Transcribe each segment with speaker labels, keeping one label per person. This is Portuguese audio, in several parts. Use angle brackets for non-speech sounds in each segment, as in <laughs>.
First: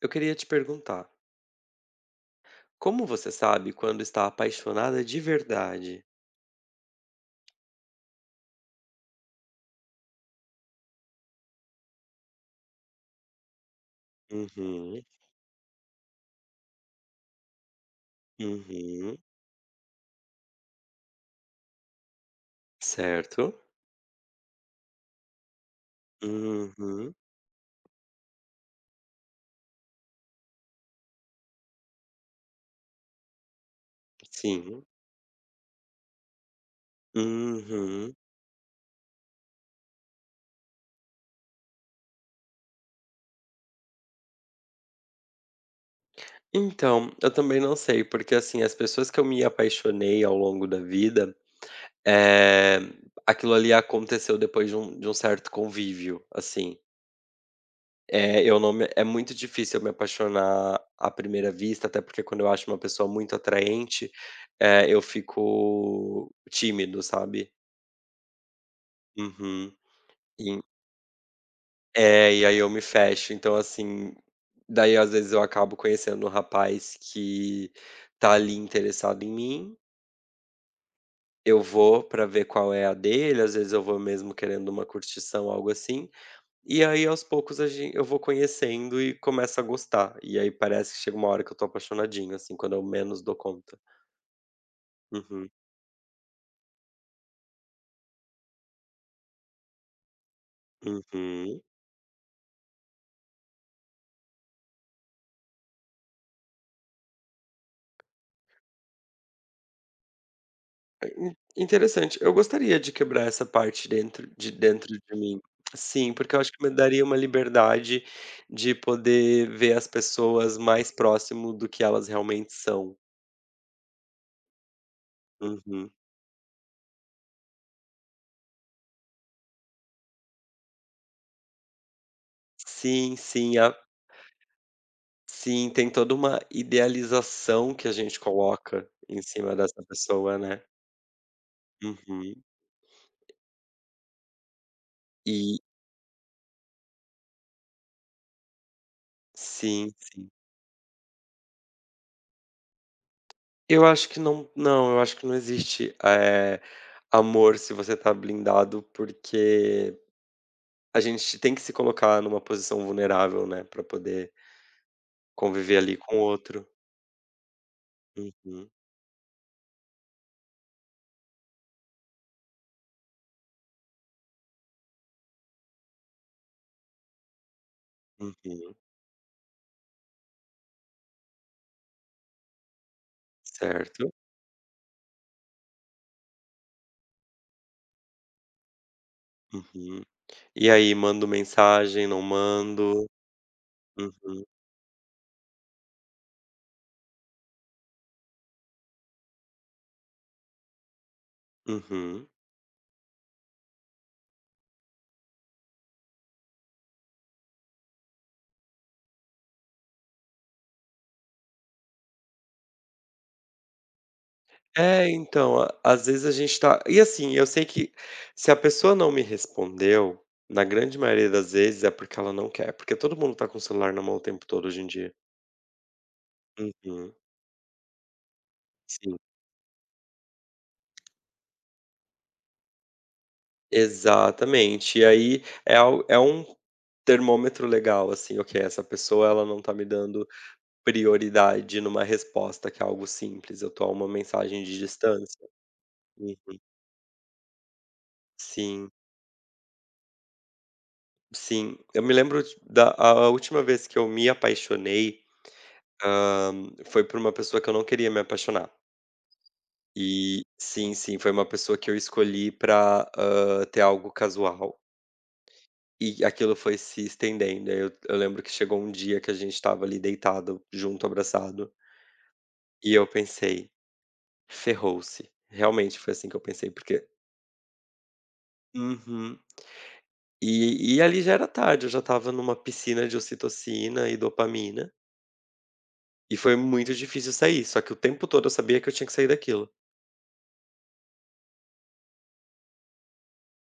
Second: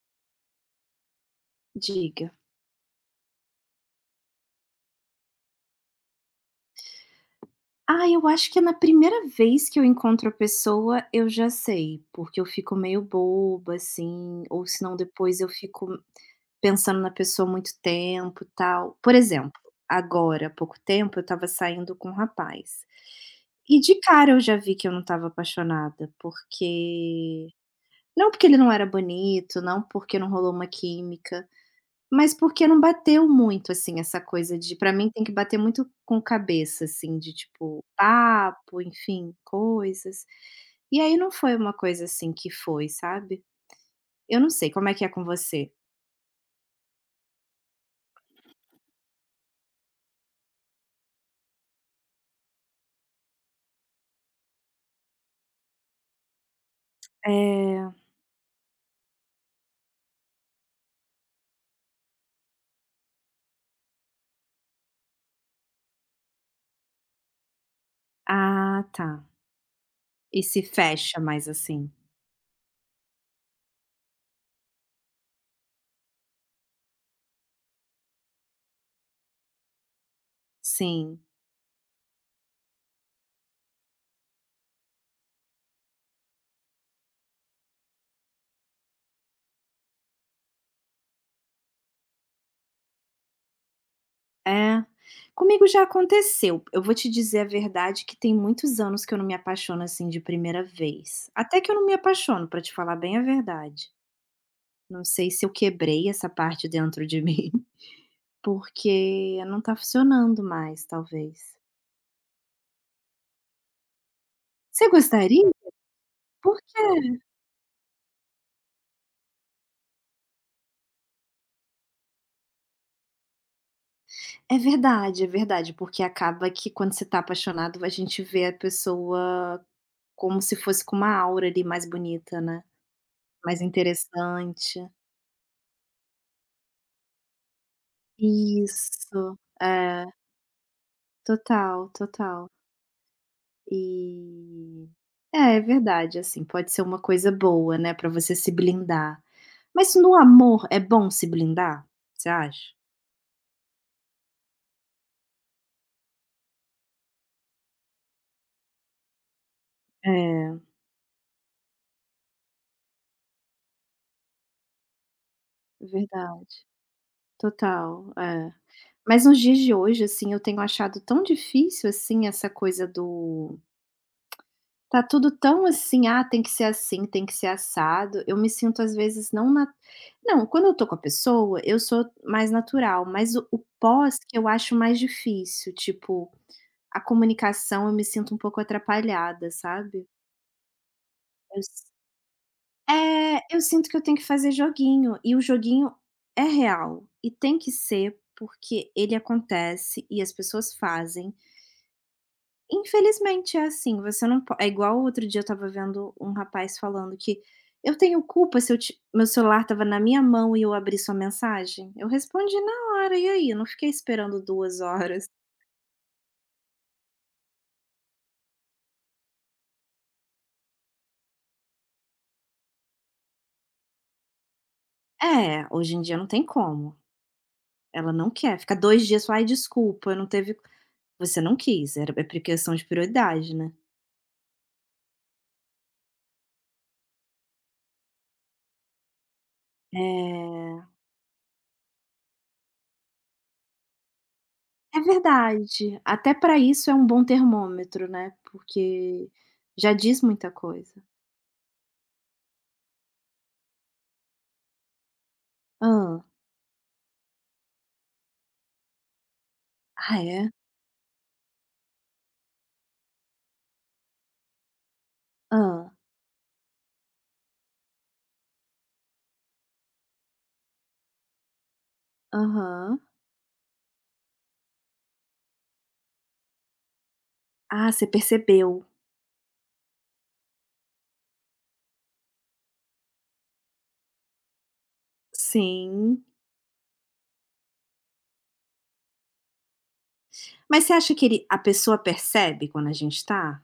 Speaker 1: Eu queria te perguntar,
Speaker 2: Diga.
Speaker 1: como você sabe quando está apaixonada de verdade?
Speaker 2: Ah, eu acho que é na primeira vez que eu encontro a pessoa, eu já sei, porque eu fico meio boba, assim, ou senão
Speaker 1: Uhum,
Speaker 2: depois eu fico pensando na pessoa muito tempo, tal. Por
Speaker 1: uhum,
Speaker 2: exemplo, agora, há pouco tempo, eu estava saindo com um rapaz.
Speaker 1: certo.
Speaker 2: E de cara eu já vi que eu não estava apaixonada,
Speaker 1: Uhum,
Speaker 2: porque não porque ele não era bonito, não porque não rolou uma química, mas porque não bateu muito, assim, essa coisa de
Speaker 1: sim.
Speaker 2: pra mim tem que bater muito com cabeça, assim, de tipo,
Speaker 1: Uhum.
Speaker 2: papo, enfim, coisas. E aí não foi uma coisa assim que foi, sabe. Eu não sei, como é que é com você?
Speaker 1: Então, eu também não sei, porque assim, as pessoas que eu me apaixonei ao longo da vida, eh, aquilo ali aconteceu depois de um certo convívio, assim.
Speaker 2: É.
Speaker 1: É, eu não me é muito difícil eu me apaixonar à primeira vista, até porque quando eu acho uma pessoa muito atraente, eu fico tímido, sabe.
Speaker 2: Ah, tá.
Speaker 1: Uhum.
Speaker 2: E se
Speaker 1: E
Speaker 2: fecha mais assim.
Speaker 1: e aí eu me fecho. Então, assim, daí às vezes eu acabo conhecendo um rapaz que tá ali interessado em mim,
Speaker 2: Sim.
Speaker 1: eu vou pra ver qual é a dele, às vezes eu vou mesmo querendo uma curtição, algo assim. E aí, aos poucos, a gen eu vou conhecendo e começo a gostar. E aí parece que chega uma hora que eu tô apaixonadinho, assim, quando eu menos dou conta.
Speaker 2: É.
Speaker 1: Uhum,
Speaker 2: Comigo já aconteceu. Eu vou te dizer a verdade que tem muitos anos que eu não me apaixono, assim, de primeira vez. Até
Speaker 1: uhum.
Speaker 2: que eu não me apaixono, pra te falar bem a verdade. Não sei se eu quebrei essa parte dentro de mim, <laughs> porque não tá funcionando mais, talvez.
Speaker 1: Interessante. Eu gostaria de quebrar essa parte dentro de
Speaker 2: Você
Speaker 1: dentro de mim.
Speaker 2: gostaria?
Speaker 1: Sim, porque eu acho
Speaker 2: Por
Speaker 1: que me daria uma
Speaker 2: quê?
Speaker 1: liberdade de poder ver as pessoas mais próximo do que elas realmente são.
Speaker 2: É verdade,
Speaker 1: Uhum.
Speaker 2: porque acaba que quando você tá apaixonado, a gente vê a pessoa como se fosse com uma aura ali mais bonita, né,
Speaker 1: Sim, sim,
Speaker 2: mais
Speaker 1: a
Speaker 2: interessante.
Speaker 1: sim, tem toda uma idealização que a gente coloca em
Speaker 2: Isso,
Speaker 1: cima dessa
Speaker 2: é,
Speaker 1: pessoa, né.
Speaker 2: total,
Speaker 1: Uhum.
Speaker 2: total. E é,
Speaker 1: E
Speaker 2: é verdade, assim, pode ser uma coisa boa, né, pra você se blindar.
Speaker 1: Sim,
Speaker 2: Mas no
Speaker 1: sim.
Speaker 2: amor é bom se blindar? Você acha?
Speaker 1: Eu acho que não, eu acho que não existe, amor se você tá blindado, porque
Speaker 2: É,
Speaker 1: a gente tem que se colocar numa posição vulnerável, né, pra poder conviver ali com o
Speaker 2: verdade.
Speaker 1: outro.
Speaker 2: Total, é.
Speaker 1: Uhum,
Speaker 2: Mas nos dias de hoje, assim, eu tenho achado tão difícil, assim, essa coisa do tá tudo tão assim: "Ah, tem que ser assim, tem que ser assado". Eu me
Speaker 1: uhum.
Speaker 2: sinto às vezes não, quando eu tô com a pessoa, eu sou mais natural, mas o
Speaker 1: Certo.
Speaker 2: pós que eu acho mais difícil, tipo. A comunicação eu me sinto um pouco atrapalhada,
Speaker 1: Uhum.
Speaker 2: sabe.
Speaker 1: E aí, mando
Speaker 2: Eu s
Speaker 1: mensagem, não mando?
Speaker 2: É, eu sinto que eu tenho que
Speaker 1: Uhum,
Speaker 2: fazer joguinho, e o joguinho é real, e tem que ser, porque ele acontece e as pessoas fazem.
Speaker 1: uhum.
Speaker 2: Infelizmente é assim, você não po é igual outro dia eu estava vendo um rapaz falando que: "Eu tenho culpa se eu ti meu celular estava na minha mão e eu abri sua mensagem? Eu respondi na hora, e aí? Eu não fiquei esperando 2
Speaker 1: É,
Speaker 2: horas".
Speaker 1: então, a às vezes a gente tá e assim, eu sei que se a pessoa não me respondeu, na grande maioria das vezes é porque ela não quer, porque todo mundo tá com o celular na mão o tempo todo hoje em dia.
Speaker 2: É, hoje em dia não tem como.
Speaker 1: Uhum,
Speaker 2: Ela não quer, fica dois
Speaker 1: sim.
Speaker 2: dias só: "Ai, desculpa, não teve". Você não quis, era é por questão de prioridade, né.
Speaker 1: Exatamente. E aí é al é um termômetro legal, assim, ok, essa pessoa ela não tá me
Speaker 2: é
Speaker 1: dando prioridade numa resposta que é algo simples, eu tô a uma mensagem de
Speaker 2: é
Speaker 1: distância.
Speaker 2: verdade, até
Speaker 1: Uhum.
Speaker 2: para isso é um bom termômetro, né,
Speaker 1: Sim,
Speaker 2: porque já diz muita coisa.
Speaker 1: sim. Eu me lembro de- da A última vez que eu me apaixonei
Speaker 2: Ah.
Speaker 1: Hã, foi por uma pessoa que eu não queria me apaixonar.
Speaker 2: Ah,
Speaker 1: E
Speaker 2: é?
Speaker 1: sim, sim, foi uma pessoa que eu escolhi pra, ter algo casual,
Speaker 2: Ah.
Speaker 1: e aquilo foi se estendendo. Aí eu lembro que chegou um dia que a gente estava ali deitado junto, abraçado, e
Speaker 2: Aham.
Speaker 1: eu pensei: "Ferrou-se". Realmente foi assim que eu pensei, porque
Speaker 2: Ah, você percebeu.
Speaker 1: uhum. E ali já era tarde, eu já estava numa piscina de ocitocina e dopamina,
Speaker 2: Sim.
Speaker 1: e foi muito difícil sair, só que o tempo todo eu sabia que eu tinha que sair daquilo.
Speaker 2: Mas você acha que ele a pessoa percebe quando a gente tá?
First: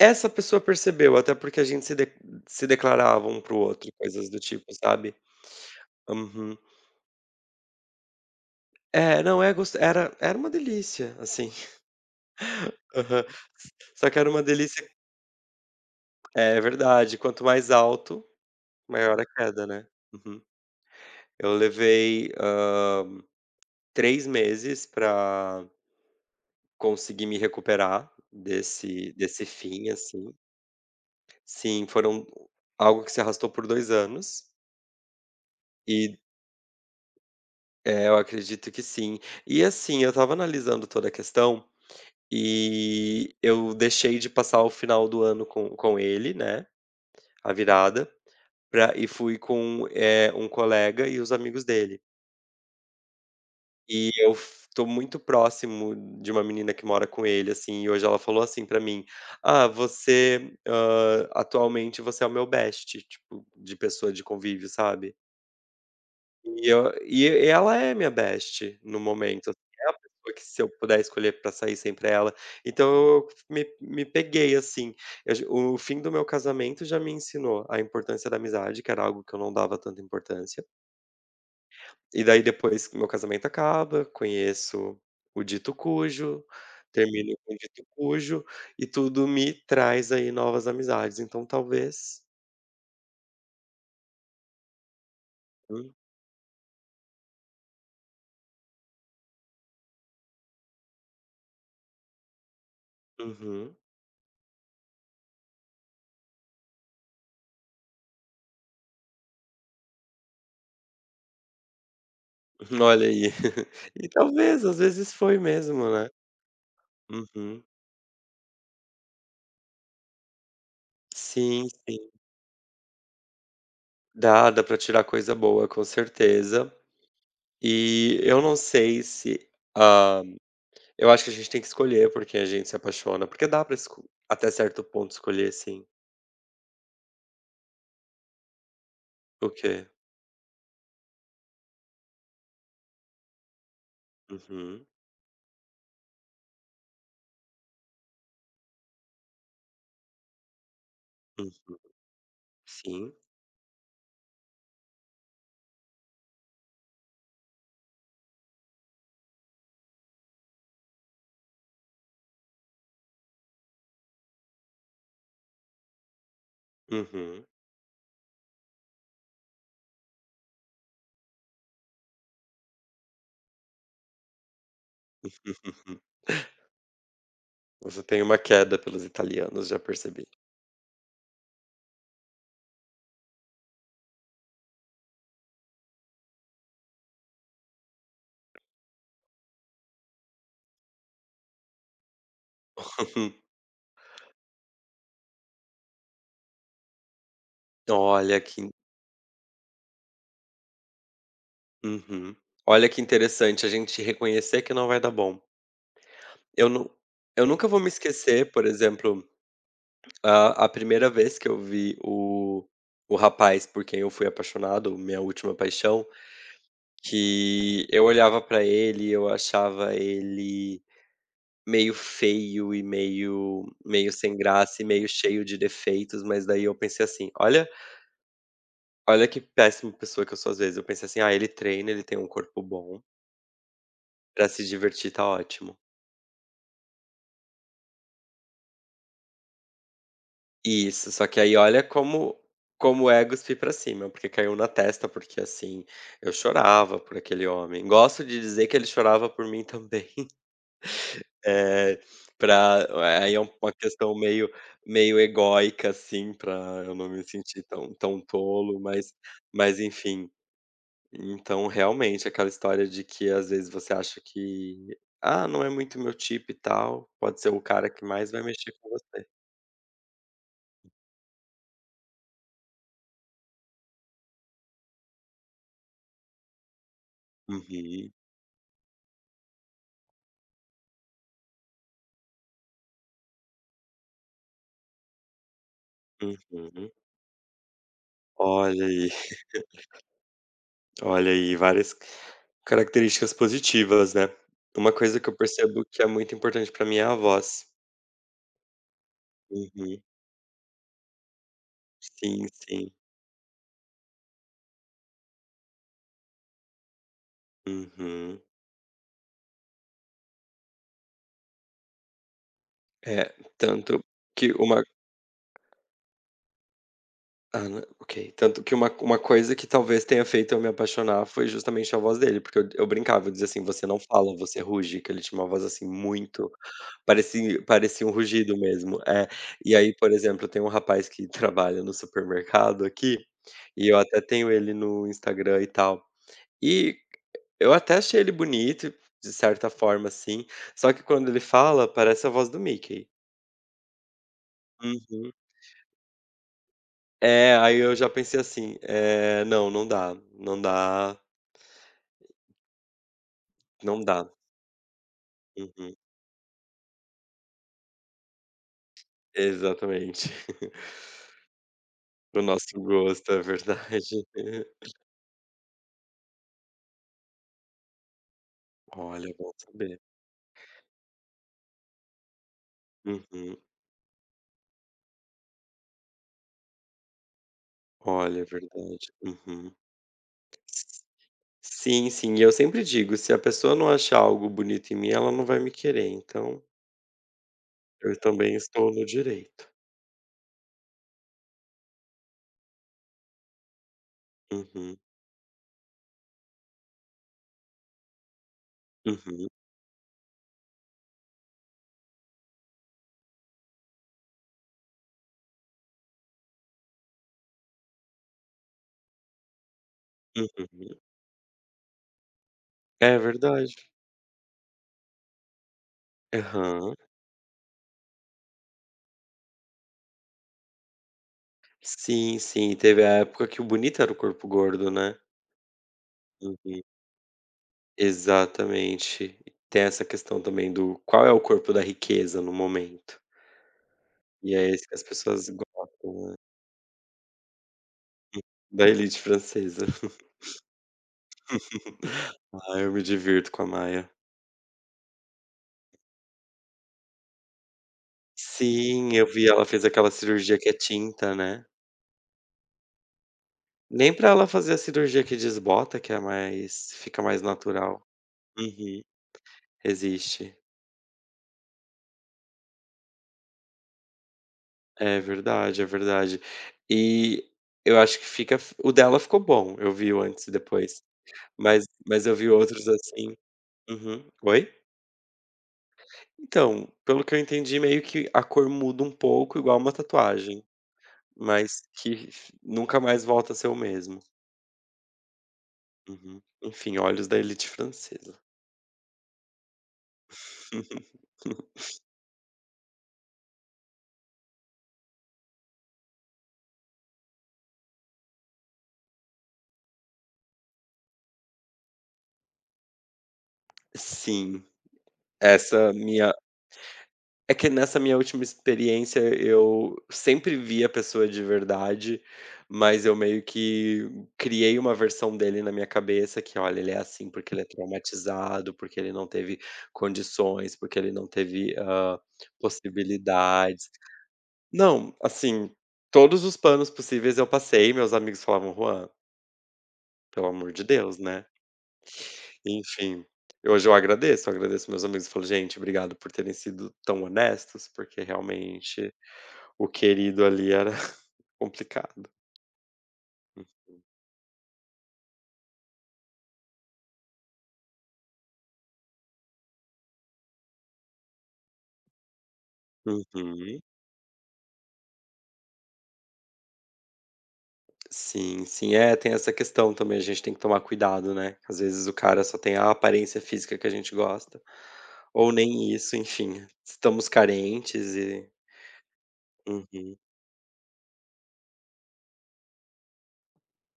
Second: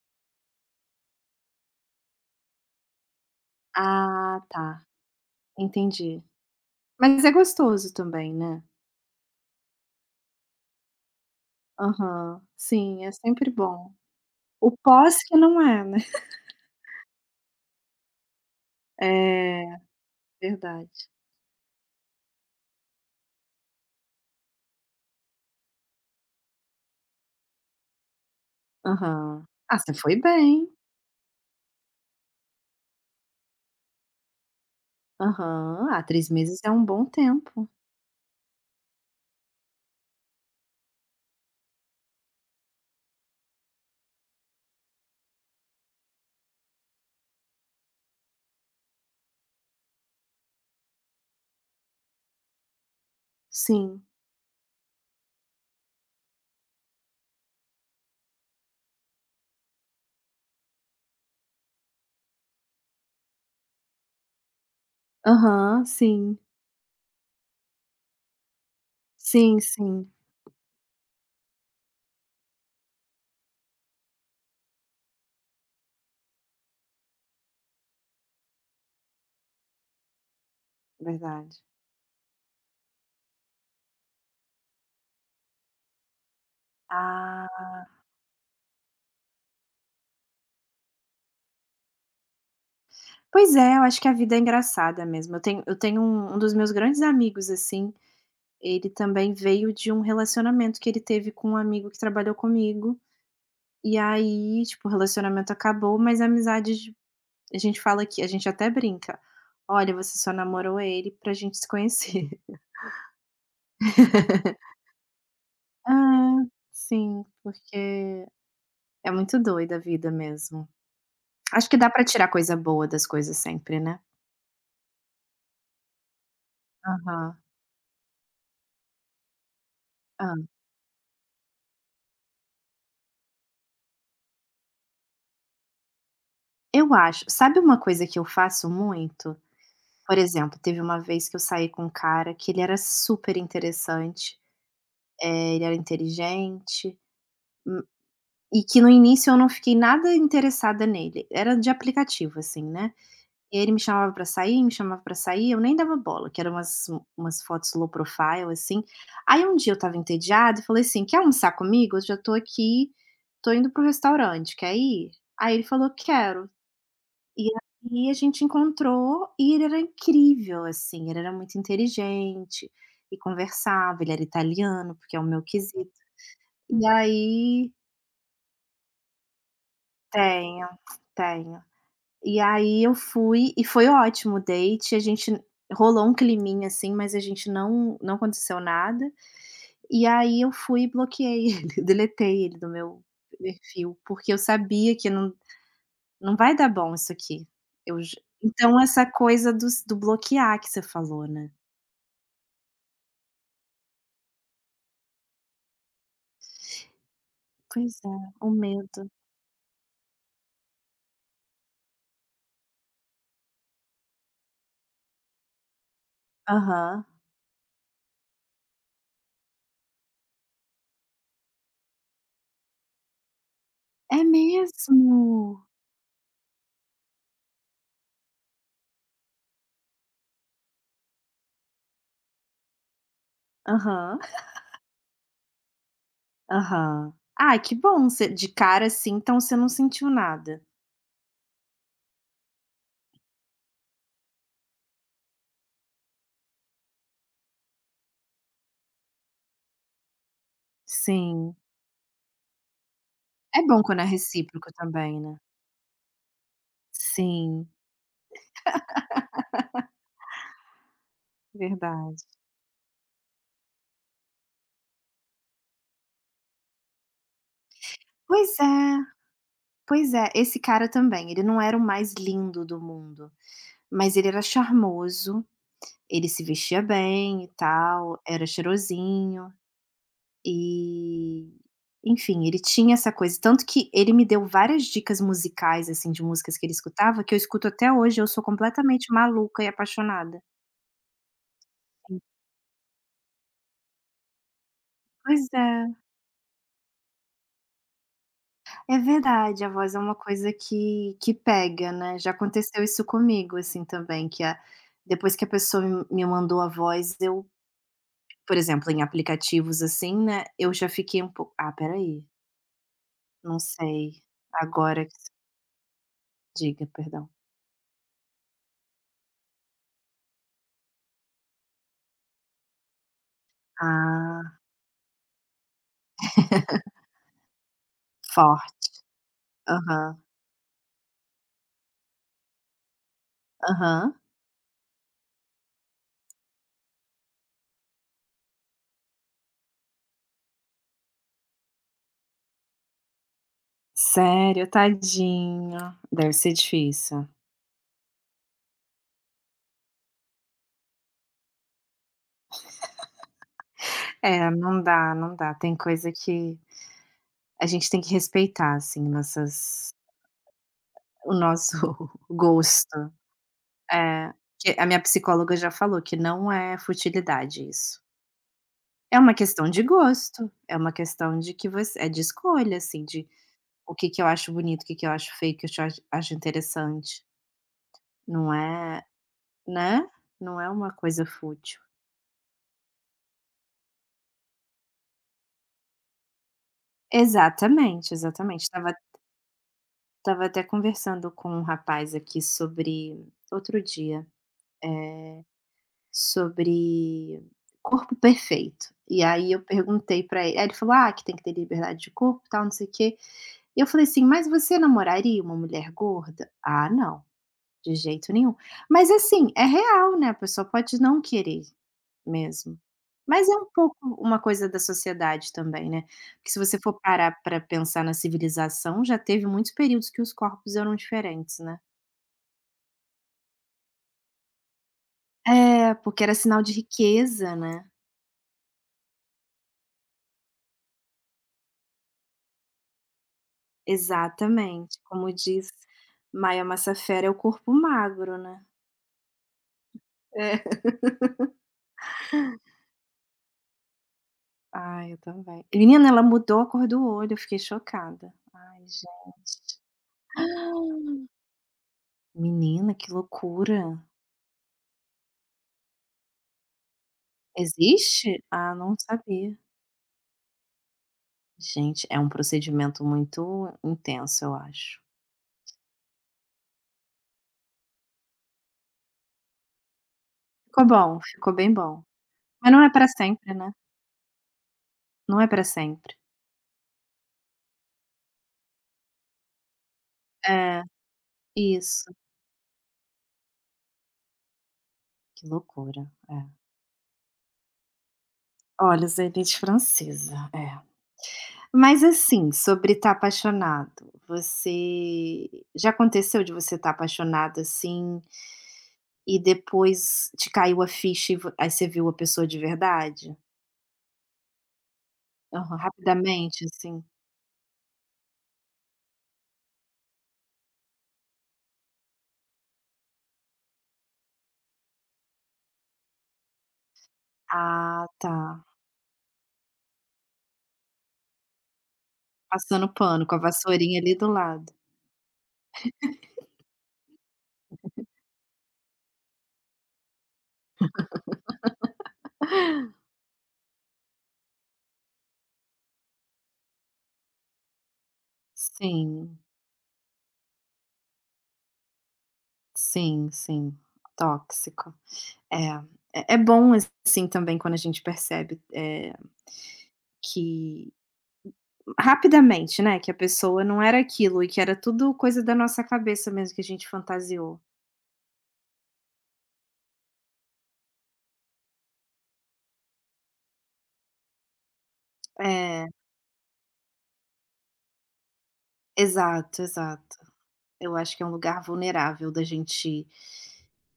Speaker 1: Essa pessoa percebeu, até porque a gente se declarava um para outro, coisas do
Speaker 2: Ah,
Speaker 1: tipo,
Speaker 2: tá,
Speaker 1: sabe.
Speaker 2: entendi.
Speaker 1: Uhum.
Speaker 2: Mas é gostoso também, né.
Speaker 1: É, não, é gos era era uma delícia, assim.
Speaker 2: Aham.
Speaker 1: <laughs>
Speaker 2: Sim, é
Speaker 1: Aham.
Speaker 2: sempre bom.
Speaker 1: Só que era uma
Speaker 2: O
Speaker 1: delícia
Speaker 2: pós que não é, né.
Speaker 1: é verdade, quanto mais alto, maior a
Speaker 2: É,
Speaker 1: queda, né. Uhum.
Speaker 2: verdade.
Speaker 1: Eu levei, 3 meses pra conseguir me recuperar desse
Speaker 2: Aham.
Speaker 1: desse
Speaker 2: Ah,
Speaker 1: fim,
Speaker 2: você foi
Speaker 1: assim.
Speaker 2: bem.
Speaker 1: Sim, foram algo que se arrastou por 2 anos,
Speaker 2: Aham. Ah,
Speaker 1: e
Speaker 2: 3 meses é um bom tempo.
Speaker 1: É, eu acredito que sim. E assim, eu estava analisando toda a questão e eu deixei de passar o final do ano com ele, né? A virada, e fui com um colega e os amigos dele.
Speaker 2: Sim.
Speaker 1: E eu tô muito próximo de uma menina que mora com ele, assim, e hoje ela falou assim pra mim: Ah, você, ah, atualmente você é o meu best, tipo, de pessoa de convívio, sabe?
Speaker 2: Aham, sim.
Speaker 1: E ela é minha best no momento, assim,
Speaker 2: Sim,
Speaker 1: é a
Speaker 2: sim.
Speaker 1: pessoa que se eu puder escolher pra sair sempre é ela. Então eu me peguei, assim, eu j o fim do meu casamento já me ensinou a importância da amizade, que era algo que eu não dava tanta importância.
Speaker 2: Verdade.
Speaker 1: E daí depois que meu casamento acaba, conheço o dito cujo, termino
Speaker 2: Ah,
Speaker 1: com o dito cujo, e tudo me traz aí novas amizades, então talvez
Speaker 2: pois é, eu acho que a vida é engraçada mesmo. Eu tenho eu
Speaker 1: Hum,
Speaker 2: tenho um dos meus grandes amigos, assim, ele também veio de um relacionamento que ele teve com um amigo que trabalhou comigo,
Speaker 1: uhum.
Speaker 2: e aí, tipo, o relacionamento acabou, mas a amizade de a gente fala, que a gente até brinca: "Olha, você só namorou ele pra gente se conhecer".
Speaker 1: <laughs> Olha aí. <laughs> E talvez, às vezes foi mesmo, né.
Speaker 2: Ah, sim,
Speaker 1: Uhum.
Speaker 2: porque é muito doida a vida mesmo.
Speaker 1: Sim,
Speaker 2: Acho que dá pra
Speaker 1: sim.
Speaker 2: tirar coisa boa das coisas sempre, né.
Speaker 1: Dá, dá pra tirar coisa boa, com certeza.
Speaker 2: Aham.
Speaker 1: E eu não sei se, ah,
Speaker 2: Hã.
Speaker 1: eu acho que a gente tem que escolher por quem a gente se apaixona, porque dá pra esco até certo ponto escolher sim.
Speaker 2: Eu acho. Sabe uma coisa que eu faço muito?
Speaker 1: O quê?
Speaker 2: Por exemplo, teve uma vez que eu saí com um cara que ele era super interessante,
Speaker 1: Uhum,
Speaker 2: ele era inteligente, e que no início eu não fiquei nada interessada nele,
Speaker 1: hum,
Speaker 2: era de aplicativo, assim, né.
Speaker 1: sim.
Speaker 2: E aí ele me chamava pra sair, me chamava pra sair, eu nem dava bola, que eram umas fotos low profile, assim. Aí um dia eu estava entediada e falei assim: "Quer almoçar comigo? Eu já tô aqui, tô indo pro restaurante, quer ir?". Aí ele falou: "Quero".
Speaker 1: Uhum.
Speaker 2: E aí a gente encontrou e ele era incrível, assim, ele era muito inteligente e conversava, ele era italiano, porque é o meu quesito.
Speaker 1: <laughs>
Speaker 2: E aí
Speaker 1: Você tem uma queda pelos italianos, já percebi.
Speaker 2: tenho, tenho. E aí eu fui e foi ótimo o date, a gente rolou um climinha, assim, mas a gente não aconteceu nada. E aí eu fui e bloqueei <laughs> ele, deletei ele do meu
Speaker 1: <laughs>
Speaker 2: perfil, porque eu sabia que não vai dar bom isso aqui. Eu j
Speaker 1: Olha que
Speaker 2: Então essa coisa dos do bloquear que você falou, né.
Speaker 1: uhum. Olha que interessante a gente reconhecer que não vai dar bom. Eu não eu nunca vou me
Speaker 2: Pois é, o
Speaker 1: esquecer, por
Speaker 2: medo.
Speaker 1: exemplo a primeira vez que eu vi o rapaz por quem eu fui apaixonado, minha última paixão,
Speaker 2: Aham.
Speaker 1: que eu olhava pra ele eu achava ele meio feio e meio
Speaker 2: É
Speaker 1: sem graça e meio cheio de
Speaker 2: mesmo?
Speaker 1: defeitos, mas daí eu pensei assim: "Olha olha que péssima pessoa que eu sou às vezes". Eu pensei assim: "Ah, ele treina, ele tem um corpo bom,
Speaker 2: Aham,
Speaker 1: pra se divertir tá ótimo".
Speaker 2: aham. Ah, que bom, você de cara, assim, então você não sentiu nada.
Speaker 1: Isso, só que aí olha como é cuspir pra cima, porque caiu na testa, porque, assim, eu chorava por aquele homem. Gosto de dizer que ele chorava por mim também. <laughs>
Speaker 2: Sim.
Speaker 1: É, pra aí é um,
Speaker 2: É
Speaker 1: uma
Speaker 2: bom quando é
Speaker 1: questão meio
Speaker 2: recíproco
Speaker 1: meio
Speaker 2: também, né.
Speaker 1: egóica, assim, pra eu não me sentir
Speaker 2: Sim,
Speaker 1: tão tolo, mas enfim. Então,
Speaker 2: verdade.
Speaker 1: realmente, aquela história de que às vezes você acha que: "Ah, não é muito meu tipo e tal", pode ser o cara que mais vai
Speaker 2: Pois
Speaker 1: mexer com
Speaker 2: é,
Speaker 1: você.
Speaker 2: pois é. Esse cara também, ele não era o mais lindo do mundo, mas ele era charmoso, ele se vestia bem e
Speaker 1: Uhum,
Speaker 2: tal, era cheirosinho e, enfim, ele tinha essa coisa. Tanto que ele me deu várias dicas musicais, assim, de músicas que ele
Speaker 1: uhum.
Speaker 2: escutava, que eu escuto até hoje, eu sou
Speaker 1: Olha aí.
Speaker 2: completamente maluca e apaixonada.
Speaker 1: Olha aí, várias características positivas, né. Uma coisa que eu
Speaker 2: Pois é.
Speaker 1: percebo que é muito importante pra mim é a voz.
Speaker 2: É verdade, a voz é
Speaker 1: Uhum.
Speaker 2: uma coisa que pega, né. Já
Speaker 1: Sim,
Speaker 2: aconteceu
Speaker 1: sim.
Speaker 2: isso comigo, assim, também, que a depois que a pessoa me mandou a voz, eu
Speaker 1: Uhum.
Speaker 2: por exemplo, em aplicativos, assim, né, eu já fiquei um pouco: "Ah, peraí,
Speaker 1: É,
Speaker 2: não
Speaker 1: tanto
Speaker 2: sei,
Speaker 1: que uma
Speaker 2: agora que você". Diga, perdão.
Speaker 1: Ah, né, ok. Tanto que uma coisa que talvez tenha feito eu me apaixonar foi justamente a voz dele, porque eu brincava, eu dizia assim: "Você não fala,
Speaker 2: Ah,
Speaker 1: você ruge", que ele tinha uma voz, assim, muito parecia um rugido
Speaker 2: forte.
Speaker 1: mesmo. É. E aí, por
Speaker 2: Aham,
Speaker 1: exemplo, tem um rapaz que <laughs> trabalha no supermercado aqui, e eu
Speaker 2: aham.
Speaker 1: até tenho ele no Instagram e tal. E eu até achei ele bonito, de certa forma, assim, só que quando ele fala, parece a voz do Mickey.
Speaker 2: Sério?
Speaker 1: Uhum.
Speaker 2: Tadinho. Deve ser difícil.
Speaker 1: É, aí eu já pensei assim, não, não dá.
Speaker 2: É, não dá, não dá. Tem
Speaker 1: Uhum.
Speaker 2: coisa que a gente tem que respeitar, assim, nossas
Speaker 1: Exatamente. <laughs>
Speaker 2: o nosso <laughs>
Speaker 1: Para o nosso
Speaker 2: gosto.
Speaker 1: gosto, é verdade.
Speaker 2: É, que a
Speaker 1: <laughs>
Speaker 2: minha psicóloga já falou que não é futilidade isso. É
Speaker 1: Olha,
Speaker 2: uma
Speaker 1: bom
Speaker 2: questão de
Speaker 1: saber.
Speaker 2: gosto, é uma questão de que você é de escolha, assim, de
Speaker 1: Uhum.
Speaker 2: o que que eu acho bonito, o que que eu acho feio, o que eu acho interessante.
Speaker 1: Olha, é
Speaker 2: Não é,
Speaker 1: verdade. Uhum.
Speaker 2: né, não é uma coisa fútil.
Speaker 1: Sim, sim, e eu sempre digo, se a pessoa não achar algo bonito em mim, ela não vai me querer, então
Speaker 2: Exatamente,
Speaker 1: eu também
Speaker 2: exatamente.
Speaker 1: estou
Speaker 2: Tava
Speaker 1: no direito.
Speaker 2: tava até conversando com um rapaz aqui sobre outro dia,
Speaker 1: Uhum,
Speaker 2: eh, sobre corpo perfeito. E
Speaker 1: uhum,
Speaker 2: aí eu perguntei pra ele, aí ele falou: "Ah, que tem que ter liberdade de corpo, tal, não sei o quê". E eu falei assim: "Mas você namoraria uma mulher gorda?". "Ah, não, de jeito nenhum". Mas assim, é real, né, a pessoa
Speaker 1: uhum.
Speaker 2: pode não querer mesmo.
Speaker 1: É
Speaker 2: Mas é um
Speaker 1: verdade.
Speaker 2: pouco uma coisa da sociedade também, né, porque se você for
Speaker 1: Aham.
Speaker 2: parar para pensar na civilização, já teve muitos períodos que os corpos eram diferentes, né.
Speaker 1: Sim, sim, teve a época que o bonito era o corpo gordo, né.
Speaker 2: É, porque era sinal de
Speaker 1: Uhum.
Speaker 2: riqueza, né.
Speaker 1: Exatamente. Tem essa questão também do qual é o corpo da riqueza no momento. E é esse que
Speaker 2: Exatamente,
Speaker 1: as
Speaker 2: como
Speaker 1: pessoas
Speaker 2: diz
Speaker 1: gostam, né,
Speaker 2: Maia Massa, "É o corpo magro", né.
Speaker 1: da elite francesa.
Speaker 2: É.
Speaker 1: <laughs> Ah, eu me divirto com a Maia.
Speaker 2: Ah, eu também. Menina, ela mudou a cor do olho, eu fiquei chocada. Ai,
Speaker 1: Sim, eu vi, ela
Speaker 2: gente.
Speaker 1: fez aquela cirurgia que é tinta, né.
Speaker 2: Menina, que loucura.
Speaker 1: Nem pra ela fazer a cirurgia que desbota, que é mais fica mais natural.
Speaker 2: Existe? Ah, não
Speaker 1: Uhum.
Speaker 2: sabia.
Speaker 1: Existe.
Speaker 2: Gente, é um procedimento muito intenso, eu acho.
Speaker 1: É verdade, é verdade. E eu acho que fica o dela ficou bom, eu vi o antes e
Speaker 2: Ficou
Speaker 1: depois,
Speaker 2: bom, ficou bem
Speaker 1: mas
Speaker 2: bom.
Speaker 1: eu vi
Speaker 2: Mas não
Speaker 1: outros
Speaker 2: é pra
Speaker 1: assim
Speaker 2: sempre, né.
Speaker 1: Uhum. Oi?
Speaker 2: Não é pra sempre.
Speaker 1: Então, pelo que eu entendi, meio que a cor muda um pouco, igual uma tatuagem,
Speaker 2: É,
Speaker 1: mas
Speaker 2: isso.
Speaker 1: que nunca mais volta a ser o mesmo.
Speaker 2: Que loucura, é.
Speaker 1: Uhum. Enfim, olhos da elite francesa.
Speaker 2: Olha, azeite francesa, é.
Speaker 1: <laughs>
Speaker 2: Mas, assim, sobre estar apaixonado, você já aconteceu de você estar apaixonado, assim. E depois te caiu a ficha e vo aí você viu a pessoa de verdade?
Speaker 1: Sim,
Speaker 2: Aham,
Speaker 1: essa minha
Speaker 2: rapidamente, assim?
Speaker 1: É que nessa minha última experiência eu sempre vi a pessoa de verdade, mas eu meio que criei uma versão dele na minha cabeça que, olha, ele é assim porque ele é
Speaker 2: Ah, tá.
Speaker 1: traumatizado, porque ele não teve condições, porque ele não teve,
Speaker 2: Passando pano com a
Speaker 1: possibilidades.
Speaker 2: vassourinha ali do lado.
Speaker 1: Não, assim, todos os panos possíveis eu passei, meus amigos falavam: "Juan, pelo amor de Deus, né". Enfim, hoje eu agradeço meus amigos, falo: "Gente, obrigado por terem sido tão honestos, porque realmente
Speaker 2: Sim,
Speaker 1: O querido ali era <laughs> complicado.
Speaker 2: sim, sim. Tóxico. É, é bom, assim, também quando a gente percebe, que rapidamente, né, que a pessoa
Speaker 1: Uhum.
Speaker 2: não era aquilo e que era tudo coisa da nossa cabeça mesmo que a gente fantasiou.
Speaker 1: Sim, sim. É, tem essa questão também, a gente tem que tomar cuidado, né. Às vezes o cara só tem a aparência física que a gente gosta, ou
Speaker 2: É,
Speaker 1: nem isso, enfim, estamos carentes e
Speaker 2: exato, exato.
Speaker 1: Uhum.
Speaker 2: Eu acho que é um lugar vulnerável da gente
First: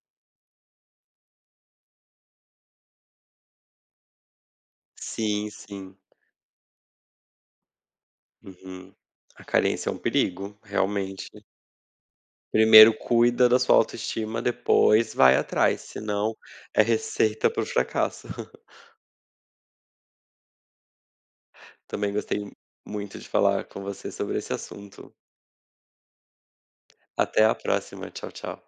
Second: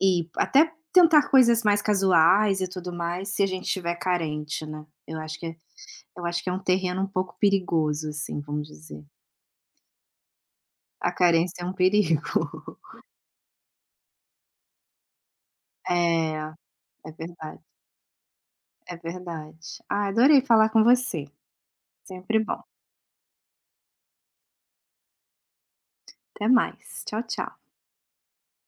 Speaker 2: ir, até tentar coisas mais casuais e tudo mais, se a gente estiver carente, né.
Speaker 1: Sim, sim.
Speaker 2: Eu acho que é um terreno um pouco perigoso, assim, vamos
Speaker 1: Uhum.
Speaker 2: dizer.
Speaker 1: A carência é um perigo,
Speaker 2: A
Speaker 1: realmente.
Speaker 2: carência é um perigo.
Speaker 1: Primeiro
Speaker 2: <laughs>
Speaker 1: cuida da sua autoestima, depois vai atrás, senão
Speaker 2: É,
Speaker 1: é
Speaker 2: é
Speaker 1: receita
Speaker 2: verdade,
Speaker 1: para o fracasso. <laughs>
Speaker 2: é verdade. Ah, adorei falar com você,
Speaker 1: Também
Speaker 2: sempre
Speaker 1: gostei
Speaker 2: bom.
Speaker 1: muito de falar com você sobre esse assunto.
Speaker 2: Até mais. Tchau,
Speaker 1: Até
Speaker 2: tchau.
Speaker 1: a próxima. Tchau, tchau.